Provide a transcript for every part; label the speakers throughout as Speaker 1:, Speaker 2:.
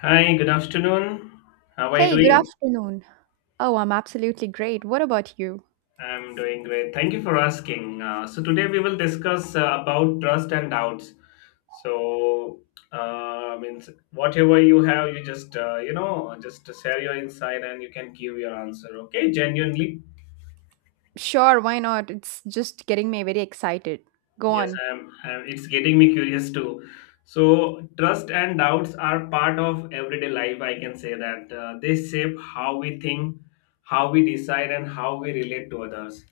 Speaker 1: Hi, good afternoon. How are you
Speaker 2: Hey, good
Speaker 1: doing?
Speaker 2: afternoon. Oh, I'm absolutely great. What about you?
Speaker 1: I'm doing great. Thank you for asking. So today we will discuss about trust and doubts. So, means whatever you have, you just just share your insight and you can give your answer. Okay, genuinely.
Speaker 2: Sure, why not? It's just getting me very excited. Go
Speaker 1: Yes,
Speaker 2: on.
Speaker 1: I'm, I'm. It's getting me curious too. So, trust and doubts are part of everyday life. I can say that they shape how we think, how we decide, and how we relate to others.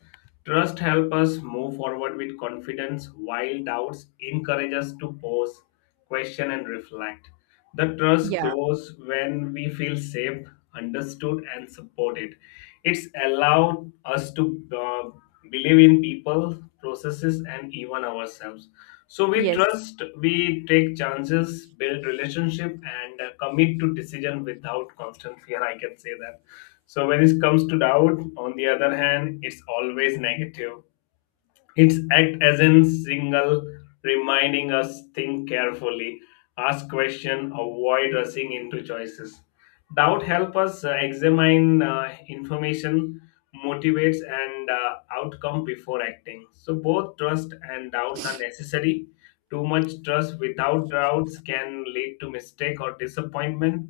Speaker 1: Trust helps us move forward with confidence, while doubts encourage us to pause, question, and reflect. The trust
Speaker 2: Yeah.
Speaker 1: grows when we feel safe, understood, and supported. It's allowed us to believe in people, processes, and even ourselves. So we
Speaker 2: Yes.
Speaker 1: trust, we take chances, build relationship, and commit to decision without constant fear. I can say that. So when it comes to doubt, on the other hand, it's always negative, it's act as a single reminding us think carefully, ask question, avoid rushing into choices. Doubt help us examine information, motivates and outcome before acting. So both trust and doubts are necessary. Too much trust without doubts can lead to mistake or disappointment.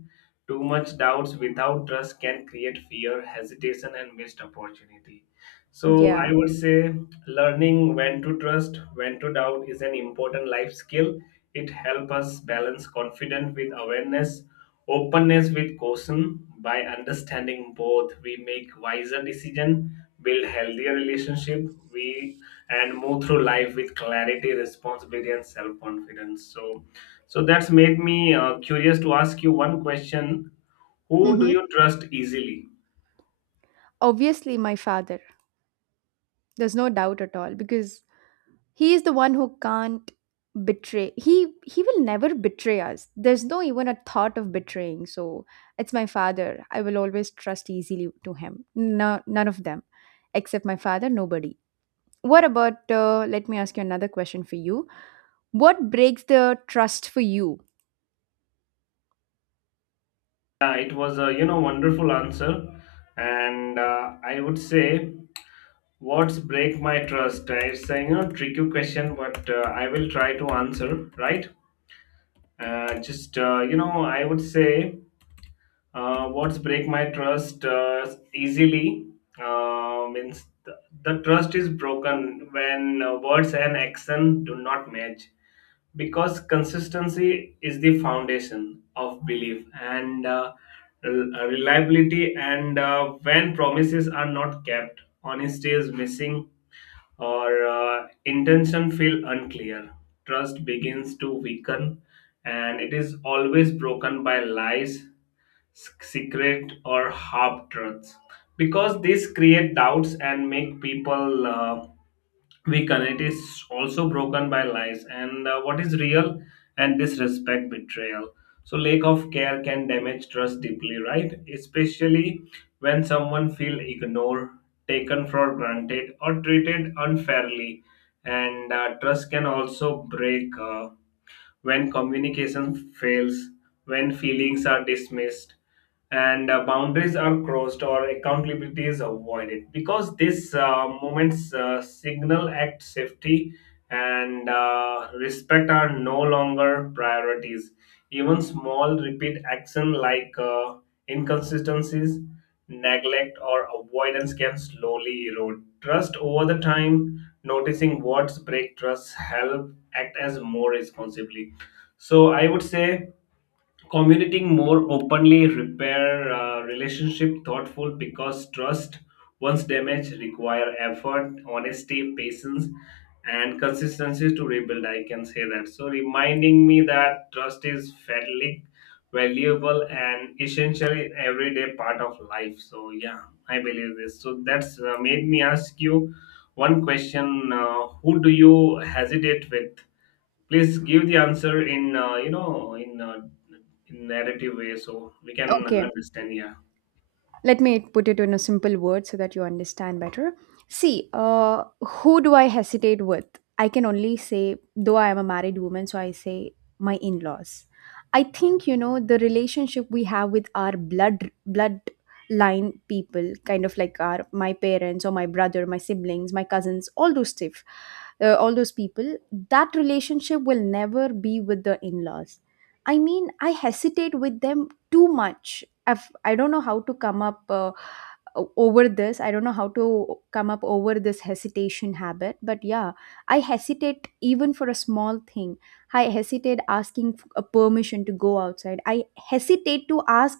Speaker 1: Too much doubts without trust can create fear, hesitation, and missed opportunity. So I
Speaker 2: Yeah.
Speaker 1: would say learning when to trust, when to doubt is an important life skill. It helps us balance confidence with awareness, openness with caution. By understanding both, we make wiser decisions, build healthier relationship, we and move through life with clarity, responsibility, and self-confidence. So that's made me curious to ask you one question: who do
Speaker 2: Mm-hmm.
Speaker 1: you trust easily?
Speaker 2: Obviously, my father. There's no doubt at all because he is the one who can't betray. He will never betray us. There's no even a thought of betraying. So it's my father. I will always trust easily to him. No, none of them, except my father. Nobody. What about? Let me ask you another question for you. What breaks the trust for you?
Speaker 1: Yeah, it was a wonderful answer, and I would say what's break my trust. It's a tricky question, but I will try to answer right. I would say what's break my trust easily means the trust is broken when words and action do not match because consistency is the foundation of belief and reliability, and when promises are not kept, honesty is missing or intention feel unclear, trust begins to weaken, and it is always broken by lies, secret or half truths because these create doubts and make people weaken. It is also broken by lies and what is real and disrespect, betrayal. So lack of care can damage trust deeply, right? Especially when someone feel ignored, taken for granted, or treated unfairly. And trust can also break. When communication fails, when feelings are dismissed, and boundaries are crossed or accountability is avoided because these moments signal act safety and respect are no longer priorities. Even small repeat action like inconsistencies, neglect or avoidance can slowly erode trust over the time. Noticing what's break trust help act as more responsibly, so I would say communicating more openly repair relationship thoughtful because trust once damaged require effort, honesty, patience, and consistency to rebuild. I can say that. So reminding me that trust is fairly valuable and essentially everyday part of life. So yeah, I believe this. So that's made me ask you one question: who do you hesitate with? Please give the answer in in narrative way so we can
Speaker 2: Okay,
Speaker 1: understand. Yeah.
Speaker 2: let me put it in a simple word so that you understand better. See, who do I hesitate with? I can only say, though I am a married woman, so I say my in-laws. I think, the relationship we have with our bloodline people, kind of like our my parents or my brother, my siblings, my cousins, all those stuff, all those people, that relationship will never be with the in-laws. I mean I hesitate with them too much. I don't know how to come up over this. I don't know how to come up over this hesitation habit. But yeah, I hesitate even for a small thing. I hesitate asking a permission to go outside. I hesitate to ask,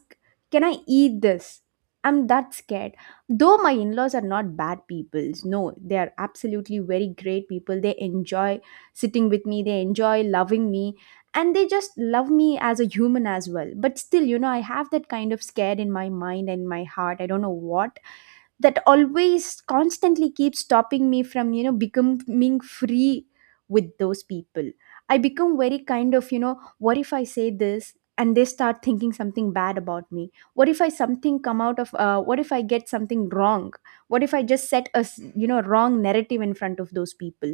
Speaker 2: can I eat this? I'm that scared. Though my in laws are not bad people, no, they are absolutely very great people. They enjoy sitting with me, they enjoy loving me, and they just love me as a human as well. But still, I have that kind of scared in my mind and my heart. I don't know what, that always constantly keeps stopping me from becoming free with those people. I become very kind of, what if I say this and they start thinking something bad about me? What if I something come out of, what if I get something wrong, what if I just set a wrong narrative in front of those people?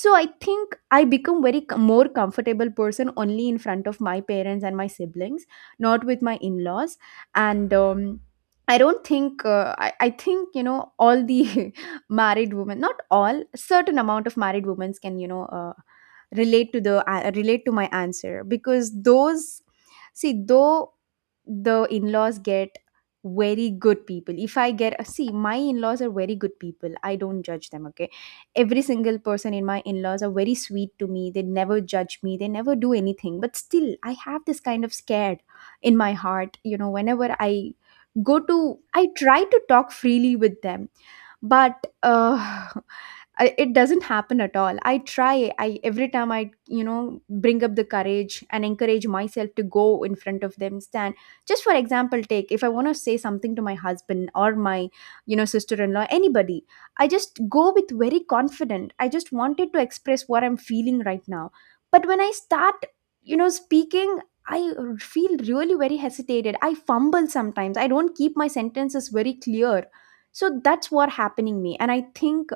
Speaker 2: So I think I become very more comfortable person only in front of my parents and my siblings, not with my in-laws. And I don't think I think all the married women, not all, certain amount of married women can relate to my answer, because those, see, though the in-laws get very good people. If I get See, my in-laws are very good people, I don't judge them, okay. Every single person in my in-laws are very sweet to me, they never judge me, they never do anything, but still I have this kind of scared in my heart. Whenever I go to, I try to talk freely with them, but it doesn't happen at all. I try, I every time I bring up the courage and encourage myself to go in front of them, stand. Just for example, take if I want to say something to my husband or my, sister-in-law, anybody, I just go with very confident. I just wanted to express what I'm feeling right now, but when I start speaking, I feel really very hesitated. I fumble sometimes. I don't keep my sentences very clear. So that's what happening me. And I think,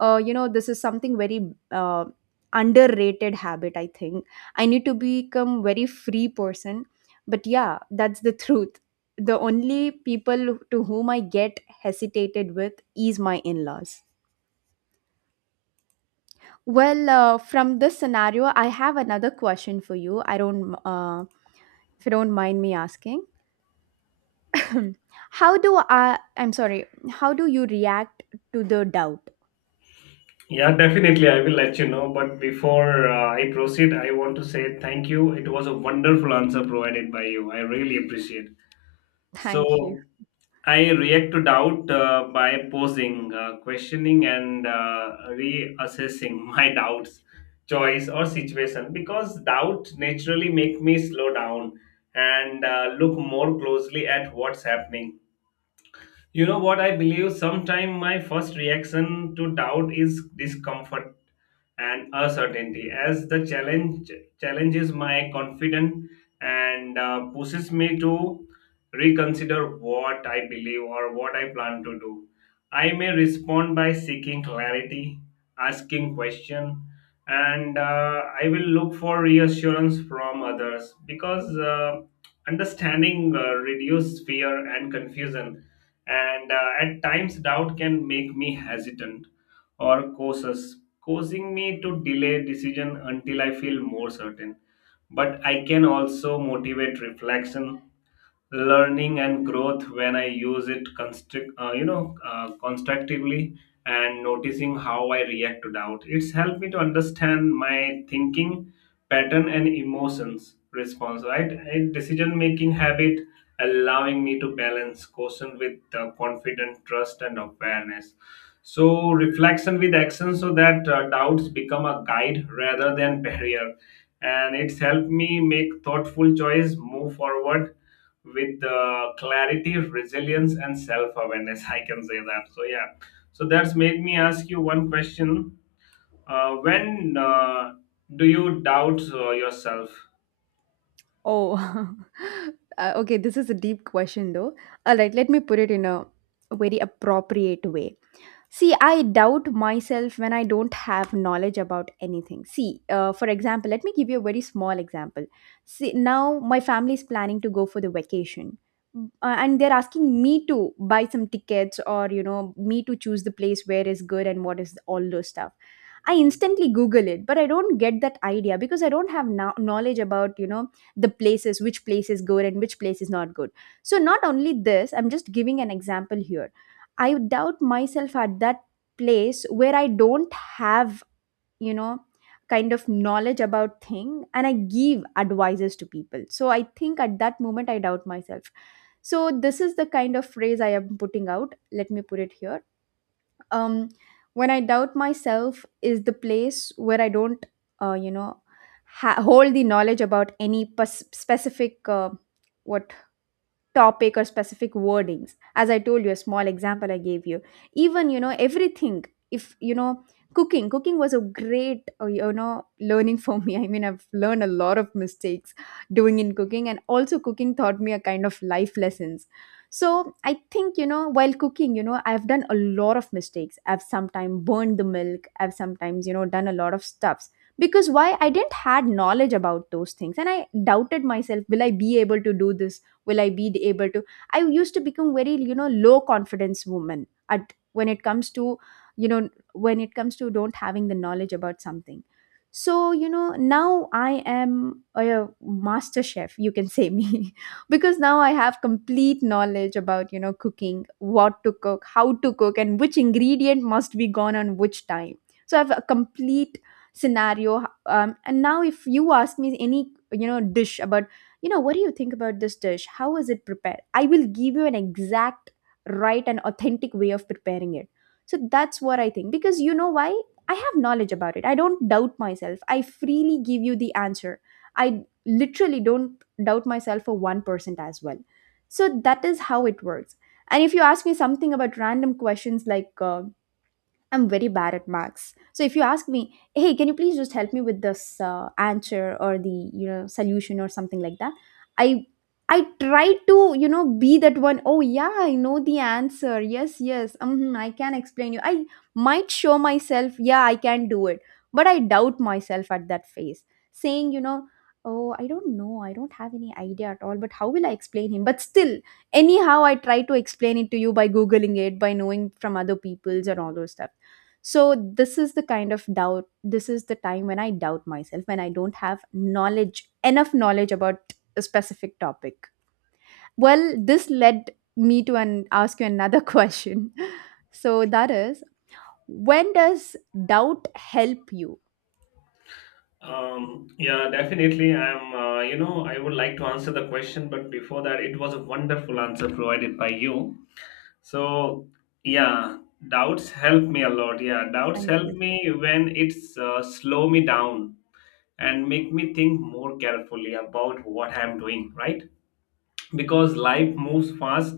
Speaker 2: this is something very underrated habit. I think I need to become very free person. But yeah, that's the truth. The only people to whom I get hesitated with is my in-laws. Well, from this scenario, I have another question for you. I don't, If you don't mind me asking. How do I, I'm sorry, how do you react to the doubt?
Speaker 1: Yeah, definitely. I will let you know. But before I proceed, I want to say thank you. It was a wonderful answer provided by you. I really appreciate.
Speaker 2: Thank you.
Speaker 1: So I react to doubt by posing, questioning, and reassessing my doubts, choice, or situation because doubt naturally make me slow down and look more closely at what's happening. You know what I believe? Sometimes my first reaction to doubt is discomfort and uncertainty as the challenge challenges my confidence and pushes me to reconsider what I believe or what I plan to do. I may respond by seeking clarity, asking question, and I will look for reassurance from others because understanding reduces fear and confusion. And at times, doubt can make me hesitant or causes causing me to delay decision until I feel more certain. But I can also motivate reflection, learning and growth when I use it constructively, and noticing how I react to doubt. It's helped me to understand my thinking pattern and emotions response. Right, and decision making habit, allowing me to balance caution with confident trust and awareness. So reflection with action, so that doubts become a guide rather than barrier, and it's helped me make thoughtful choice, move forward with clarity, resilience, and self awareness. I can say that. So, yeah. So, that's made me ask you one question. When do you doubt yourself?
Speaker 2: Oh, okay. This is a deep question, though. All right, let me put it in a very appropriate way. See, I doubt myself when I don't have knowledge about anything. See, for example, let me give you a very small example. See, now my family is planning to go for the vacation. And they're asking me to buy some tickets, or me to choose the place where is good and what is all those stuff. I instantly google it, but I don't get that idea because I don't have knowledge about the places, which place is good and which place is not good. So not only this, I'm just giving an example here. I doubt myself at that place where I don't have you know kind of knowledge about thing, and I give advices to people. So I think at that moment I doubt myself. So this is the kind of phrase I am putting out, let me put it here. um, when I doubt myself is the place where I don't, uh, you know, hold the knowledge about any specific, what topic or specific wordings, as I told you, a small example I gave you. Even everything, if you know cooking, cooking was a great learning for me. I mean I've learned a lot of mistakes doing in cooking, and also cooking taught me a kind of life lessons. So I think, while cooking, I've done a lot of mistakes, I've sometimes burned the milk, I've sometimes done a lot of stuffs, because why I didn't had knowledge about those things, and I doubted myself, will I be able to do this, will I be able to I used to become very low confidence woman at, when it comes to you know when it comes to don't having the knowledge about something. So now I am a master chef, you can say me. Because now I have complete knowledge about cooking, what to cook, how to cook, and which ingredient must be gone on which time. So I have a complete scenario. And now if you ask me any dish about, what do you think about this dish, how is it prepared, I will give you an exact, right, and authentic way of preparing it. So that's what I think, because why I have knowledge about it, I don't doubt myself, I freely give you the answer. I literally don't doubt myself for 1% as well. So that is how it works. And if you ask me something about random questions, like I'm very bad at marks. So if you ask me, hey, can you please just help me with this answer or the solution or something like that, I I try to be that one. Oh yeah, I know the answer. Yes, yes. I can explain you. I might show myself. Yeah, I can do it, but I doubt myself at that phase, saying. Oh, I don't know. I don't have any idea at all. But how will I explain him? But still, anyhow, I try to explain it to you by googling it, by knowing from other people's and all those stuff. So this is the kind of doubt, this is the time when I doubt myself, when I don't have knowledge, enough knowledge about a specific topic. Well, this led me to ask you another question. So that is, when does doubt help you?
Speaker 1: Yeah, definitely. I would like to answer the question, but before that, it was a wonderful answer provided by you. So, yeah, doubts help me a lot. Yeah, doubts
Speaker 2: Thank
Speaker 1: help
Speaker 2: you.
Speaker 1: me when it's slow me down and make me think more carefully about what I'm doing, right? Because life moves fast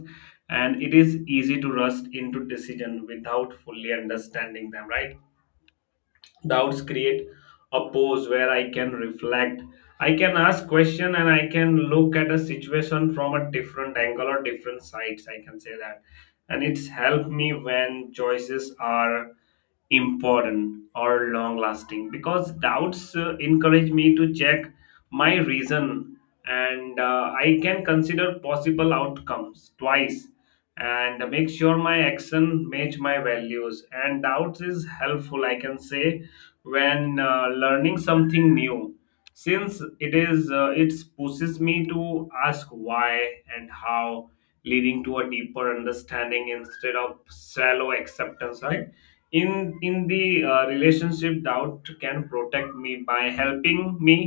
Speaker 1: and it is easy to rust into decision without fully understanding them, right? Doubts create a pause where I can reflect, I can ask question and I can look at a situation from a different angle or different sides, I can say that. And it's helped me when choices are important or long lasting because doubts encourage me to check my reason, and I can consider possible outcomes twice and make sure my action match my values, and doubts is helpful, I can say, when learning something new since it is it pushes me to ask why and how, leading to a deeper understanding instead of shallow acceptance, right? In the relationship, doubt can protect me by helping me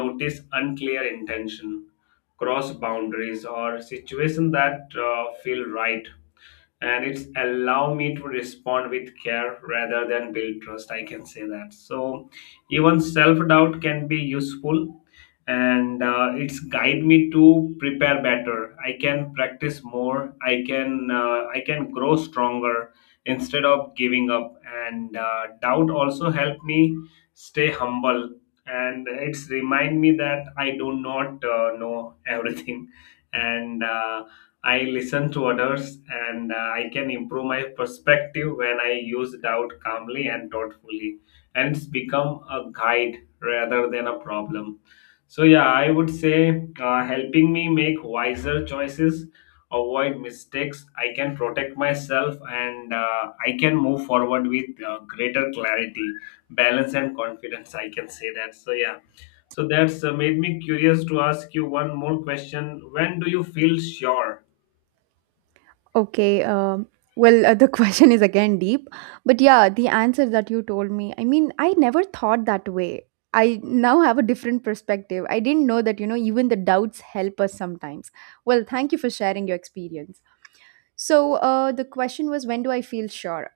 Speaker 1: notice unclear intention, cross boundaries or situation that feel right, and it's allow me to respond with care rather than build trust, I can say that. So even self-doubt can be useful, and it's guide me to prepare better, I can practice more, I can grow stronger instead of giving up. And doubt also help me stay humble and it's remind me that I do not know everything, and I listen to others, and I can improve my perspective when I use doubt calmly and thoughtfully. And it's become a guide rather than a problem. So, yeah, I would say helping me make wiser choices, avoid mistakes. I can protect myself, and I can move forward with greater clarity, balance, and confidence. I can say that. So, yeah. So that's made me curious to ask you one more question. When do you feel sure?
Speaker 2: Okay, well, the question is again deep, but yeah, the answer that you told me, I mean, I never thought that way. I now have a different perspective. I didn't know that, even the doubts help us sometimes. Well, thank you for sharing your experience. So, the question was, when do I feel sure?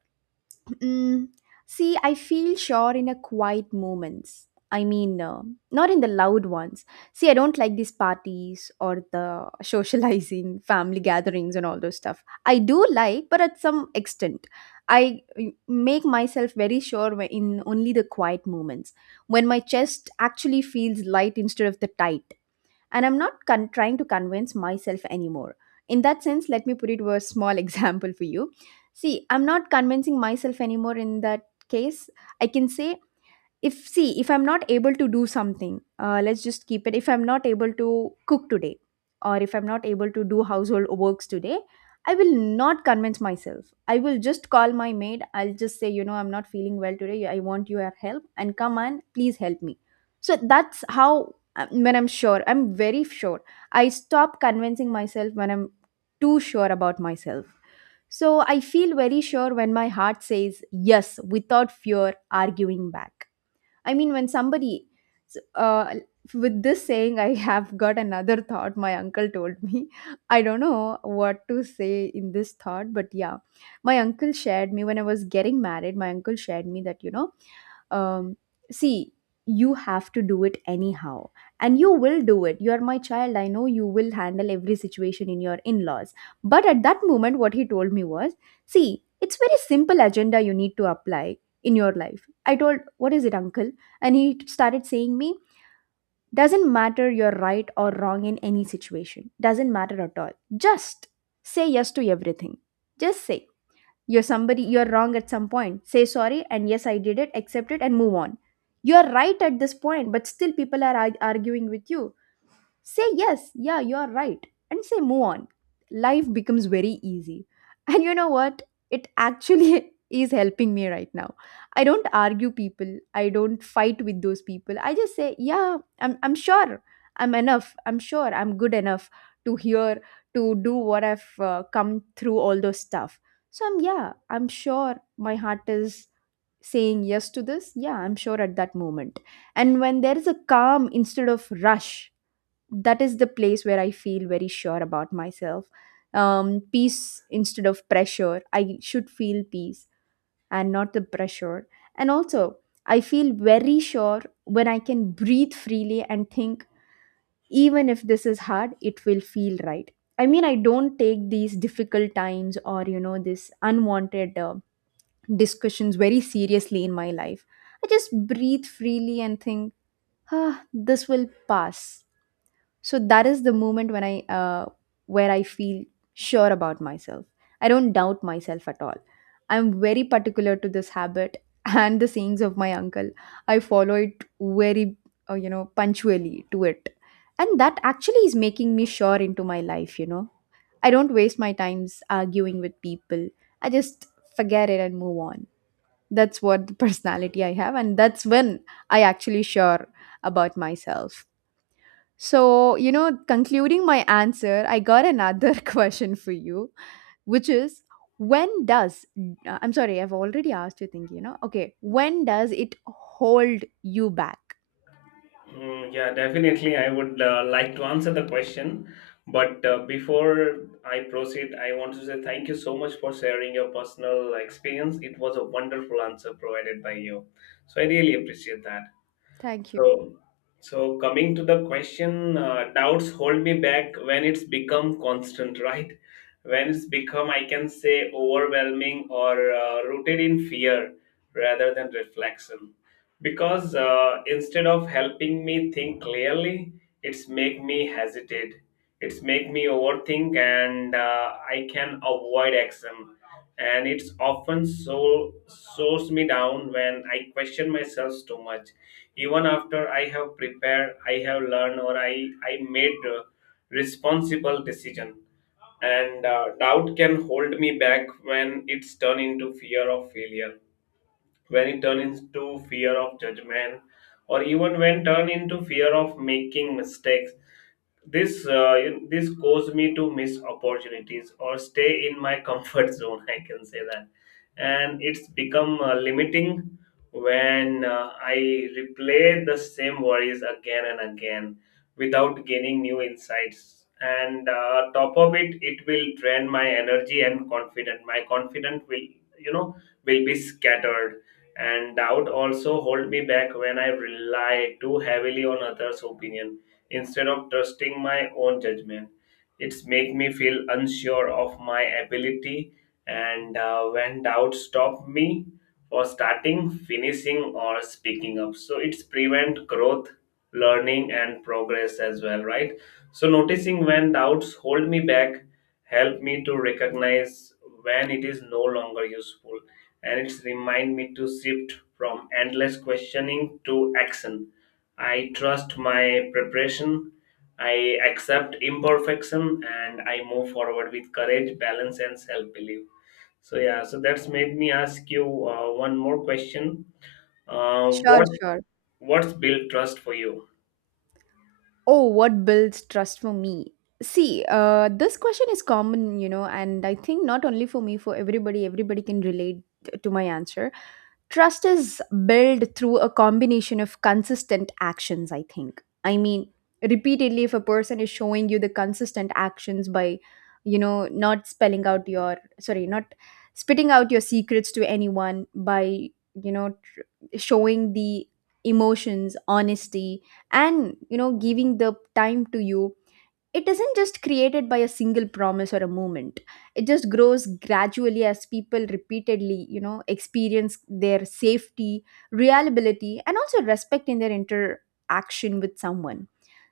Speaker 2: Mm, See, I feel sure in a quiet moments. I mean, not in the loud ones. See, I don't like these parties or the socializing, family gatherings, and all those stuff. I do like, but at some extent, I make myself very sure in only the quiet moments when my chest actually feels light instead of the tight, and I'm not con- trying to convince myself anymore. In that sense, let me put it with a small example for you. See, I'm not convincing myself anymore in that case. I can say, if I'm not able to do something, let's just keep it. If I'm not able to cook today, or if I'm not able to do household works today, I will not convince myself. I will just call my maid. I'll just say, you know, I'm not feeling well today, I want your help, and come and please help me. So that's how, when I'm sure, I'm very sure. I stop convincing myself when I'm too sure about myself. So I feel very sure when my heart says yes without fear arguing back. I mean, when somebody, s- uh, with this saying, I have got another thought my uncle told me. I don't know what to say in this thought, but yeah, my uncle shared me when I was getting married, my uncle shared me that, you know, um, see, you have to do it anyhow, and you will do it. You are my child. I know you will handle every situation in your in laws. But at that moment, what he told me was, see, it's very simple agenda you need to apply in your life. I told, what is it, uncle? And he started saying me, doesn't matter you're right or wrong in any situation, doesn't matter at all, just say yes to everything. Just say, you're somebody, you're wrong at some point, say sorry and yes I did it, accept it and move on. You're right at this point, but still people are arguing with you, say yes, yeah you are right, and say move on. Life becomes very easy. And you know what, it actually is helping me right now. I don't argue people, I don't fight with those people, I just say yeah I'm sure, I'm enough, I'm sure I'm good enough to hear, to do what I've come through all those stuff. So I'm, yeah, I'm sure. My heart is saying yes to this. Yeah, I'm sure at that moment. And when there is a calm instead of rush, that is the place where I feel very sure about myself. Peace instead of pressure. I should feel peace and not the pressure. And also, I feel very sure when I can breathe freely and think, even if this is hard, it will feel right. I mean, I don't take these difficult times or, you know, this unwanted discussions very seriously in my life. I just breathe freely and think, ah, this will pass. So that is the moment when I where I feel sure about myself. I don't doubt myself at all. I'm very particular to this habit and the sayings of my uncle. I follow it very, you know, punctually to it. And that actually is making me sure into my life, you know. I don't waste my times arguing with people. I just forget it and move on. That's what the personality I have, and that's when I actually sure about myself. So, you know, concluding my answer, I got another question for you, which is, when does, I'm sorry, I've already asked you, thinking, you know, okay, when does it hold you back?
Speaker 1: Mm, yeah, definitely. I would like to answer the question. But before I proceed, I want to say thank you so much for sharing your personal experience. It was a wonderful answer provided by you. So I really appreciate that.
Speaker 2: Thank you.
Speaker 1: So, so coming to the question, doubts hold me back when it's become constant, right? When it's become, I can say, overwhelming or rooted in fear rather than reflection. Because instead of helping me think clearly, it's make me hesitate. It's make me overthink, and I can avoid action. And it's often so slows me down when I question myself too much even after I have prepared, I have learned, or i made responsible decision. And doubt can hold me back when it's turned into fear of failure, when it turns into fear of judgment, or even when turned into fear of making mistakes. This this caused me to miss opportunities or stay in my comfort zone, I can say that. And it's become limiting when I replay the same worries again and again without gaining new insights, and top of it, it will drain my energy and confidence. My confidence will, you know will be scattered. And doubt also hold me back when I rely too heavily on others opinion instead of trusting my own judgment. It's make me feel unsure of my ability, and when doubt stop me for starting, finishing or speaking up, so it's prevent growth, learning and progress as well, right? So noticing when doubts hold me back help me to recognize when it is no longer useful, and it's remind me to shift from endless questioning to action. I trust my preparation, I accept imperfection, and I move forward with courage, balance, and self belief. So yeah, so that's made me ask you one more question. Uh,
Speaker 2: Sure,
Speaker 1: what
Speaker 2: sure.
Speaker 1: what's built trust for you?
Speaker 2: Oh, what builds trust for me? See, this question is common, you know, and I think not only for me, for everybody, everybody can relate to my answer. Trust is built through a combination of consistent actions, I think. I mean, repeatedly, if a person is showing you the consistent actions by, you know, not spelling out your, sorry, not spitting out your secrets to anyone, by, you know, showing the emotions, honesty, and, you know, giving the time to you. It isn't just created by a single promise or a moment. It just grows gradually as people repeatedly, you know, experience their safety, reliability, and also respect in their interaction with someone.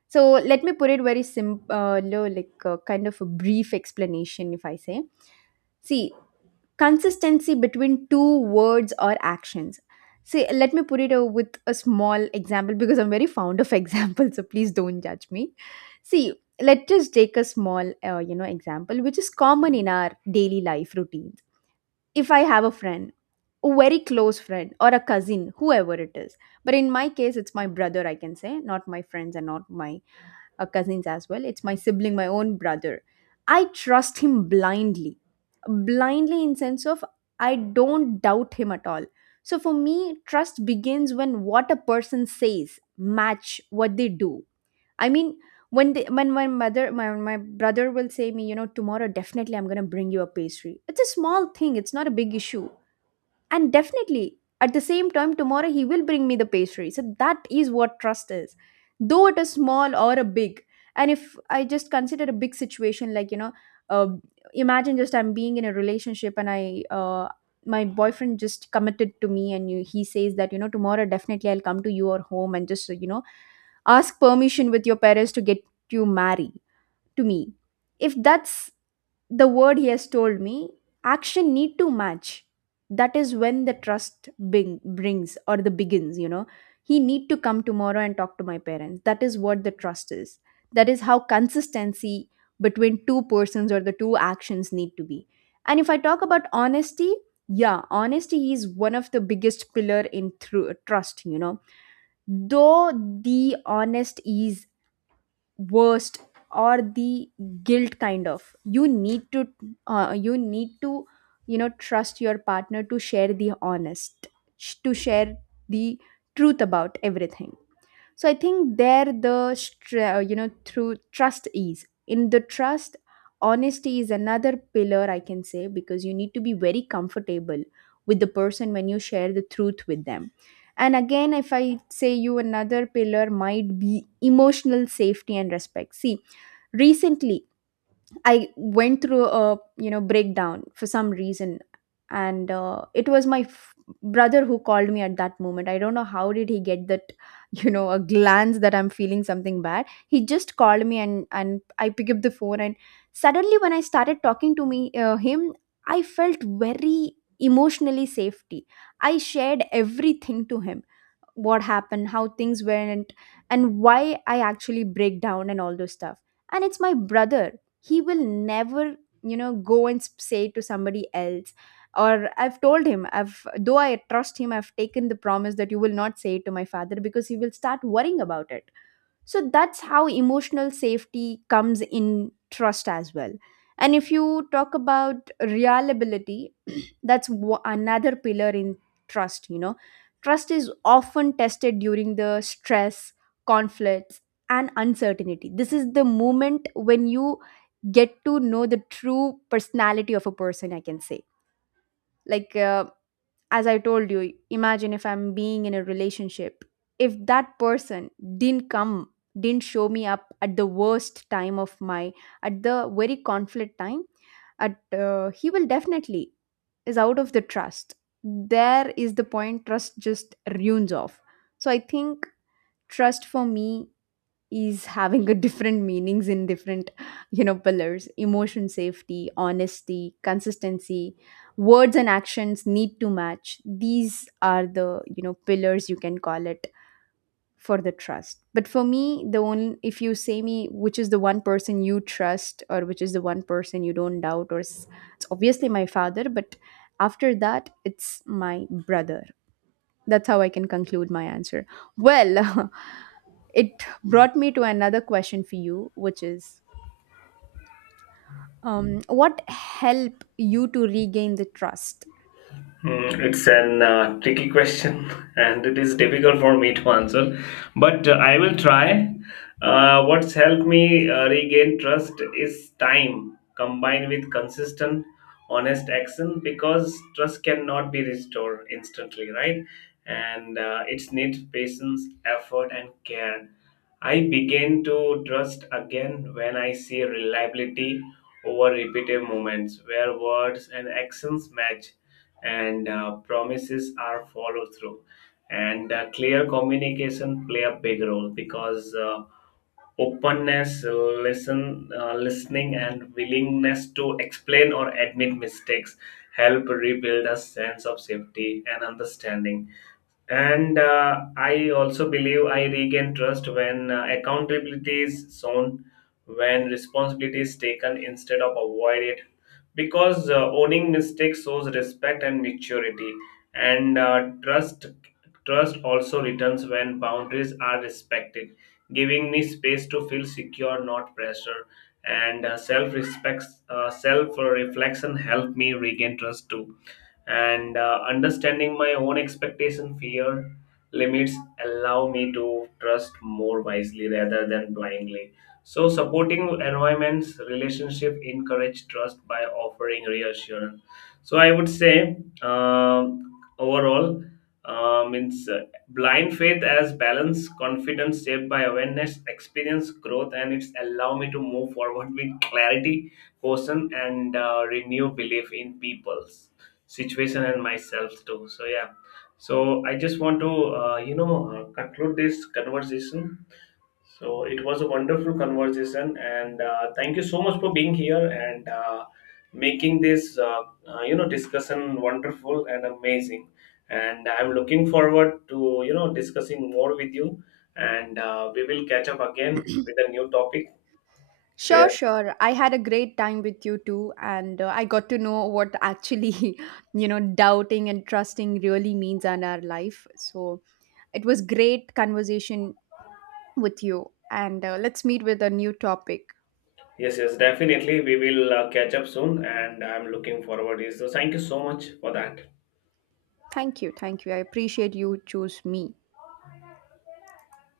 Speaker 2: So let me put it very simple, low, like, kind of a brief explanation, if I say, see, consistency between two words or actions. See, let me put it, with a small example, because I'm very fond of examples, so please don't judge me. See, let's just take a small, you know, example which is common in our daily life routines. If I have a friend, a very close friend or a cousin, whoever it is, but in my case it's my brother, I can say, not my friends and not my cousins as well. It's my sibling, my own brother. I trust him blindly, blindly in sense of, I don't doubt him at all. So for me, trust begins when what a person says match what they do. I mean, when they, when my mother, my brother will say me, you know, tomorrow definitely I'm gonna bring you a pastry. It's a small thing. It's not a big issue, and definitely at the same time tomorrow he will bring me the pastry, so that is what trust is, though it is small or a big. And if I just consider a big situation, like, you know, uh, imagine just I'm being in a relationship and I, my boyfriend just committed to me, and you, he says that, you know, tomorrow definitely I'll come to your home and just, you know, ask permission with your parents to get you married to me. If that's the word he has told me, action need to match. That is when the trust brings or the begins, you know. He need to come tomorrow and talk to my parents. That is what the trust is. That is how consistency between two persons or the two actions need to be. And if I talk about honesty, yeah, honesty is one of the biggest pillar in through trust, you know. Though the honest is worst or the guilt kind of, you need to, you need to, you know, trust your partner to share the honest, to share the truth about everything. So I think there the you know, through trust is in the trust. Honesty is another pillar, I can say, because you need to be very comfortable with the person when you share the truth with them. And again, if I say you another pillar, might be emotional safety and respect. See, recently I went through a, you know, breakdown for some reason, and it was my brother who called me at that moment. I don't know how did he get that you know, a glance that I'm feeling something bad. He just called me, and I picked up the phone, and suddenly when I started talking to me, him, I felt very emotionally safety. I shared everything to him, what happened, how things went, and why I actually break down and all those stuff. And it's my brother, he will never, you know, go and say to somebody else. Or I've told him, I've though I trust him, I've taken the promise that you will not say it to my father because he will start worrying about it. So that's how emotional safety comes in trust as well. And if you talk about reliability, that's another pillar in trust, you know. Trust is often tested during the stress, conflicts, and uncertainty. This is the moment when you get to know the true personality of a person, I can say. Like, as I told you, imagine if I'm being in a relationship. If that person didn't come, didn't show me up at the worst time of my, at the very conflict time, at, he will definitely is out of the trust. There is the point trust just ruins off. So I think trust for me is having a different meanings in different, you know, pillars, emotion safety, honesty, consistency, words and actions need to match. These are the, you know, pillars you can call it for the trust. But for me, the only, if you say me, which is the one person you trust, or which is the one person you don't doubt or s-, it's obviously my father, but after that, it's my brother. That's how I can conclude my answer. Well. It brought me to another question for you, which is, what helped you to regain the trust?
Speaker 1: Mm, it's an tricky question and it is difficult for me to answer, but I will try. What's helped me regain trust is time combined with consistent, honest action because trust cannot be restored instantly, right? And it needs patience, effort, and care. I begin to trust again when I see reliability over repetitive moments where words and actions match and promises are followed through. And clear communication play a big role because openness, listening and willingness to explain or admit mistakes help rebuild a sense of safety and understanding. And I also believe I regain trust when accountability is shown, when responsibility is taken instead of avoided. Because owning mistakes shows respect and maturity, and trust also returns when boundaries are respected, giving me space to feel secure, not pressure. And self respect, self reflection help me regain trust too, and understanding my own expectation, fear, limits allow me to trust more wisely rather than blindly. So supporting environments relationship encourage trust by offering reassurance, so I would say, um overall means blind faith as balance confidence shaped by awareness, experience, growth, and it's allow me to move forward with clarity, caution, and renew belief in peoples, situation and myself too. So yeah, so I just want to conclude this conversation. So it was a wonderful conversation, and thank you so much for being here and making this discussion wonderful and amazing, and I'm looking forward to discussing more with you, and we will catch up again with a new topic, so
Speaker 2: Sure,
Speaker 1: yeah.
Speaker 2: sure. I had a great time with you too, and I got to know what actually, you know, doubting and trusting really means in our life. So it was great conversation with you, and let's meet with a new topic.
Speaker 1: Yes, yes, definitely. We will catch up soon, and I'm looking forward to it. So, thank you so much for that.
Speaker 2: Thank you, thank you. I appreciate you choose me.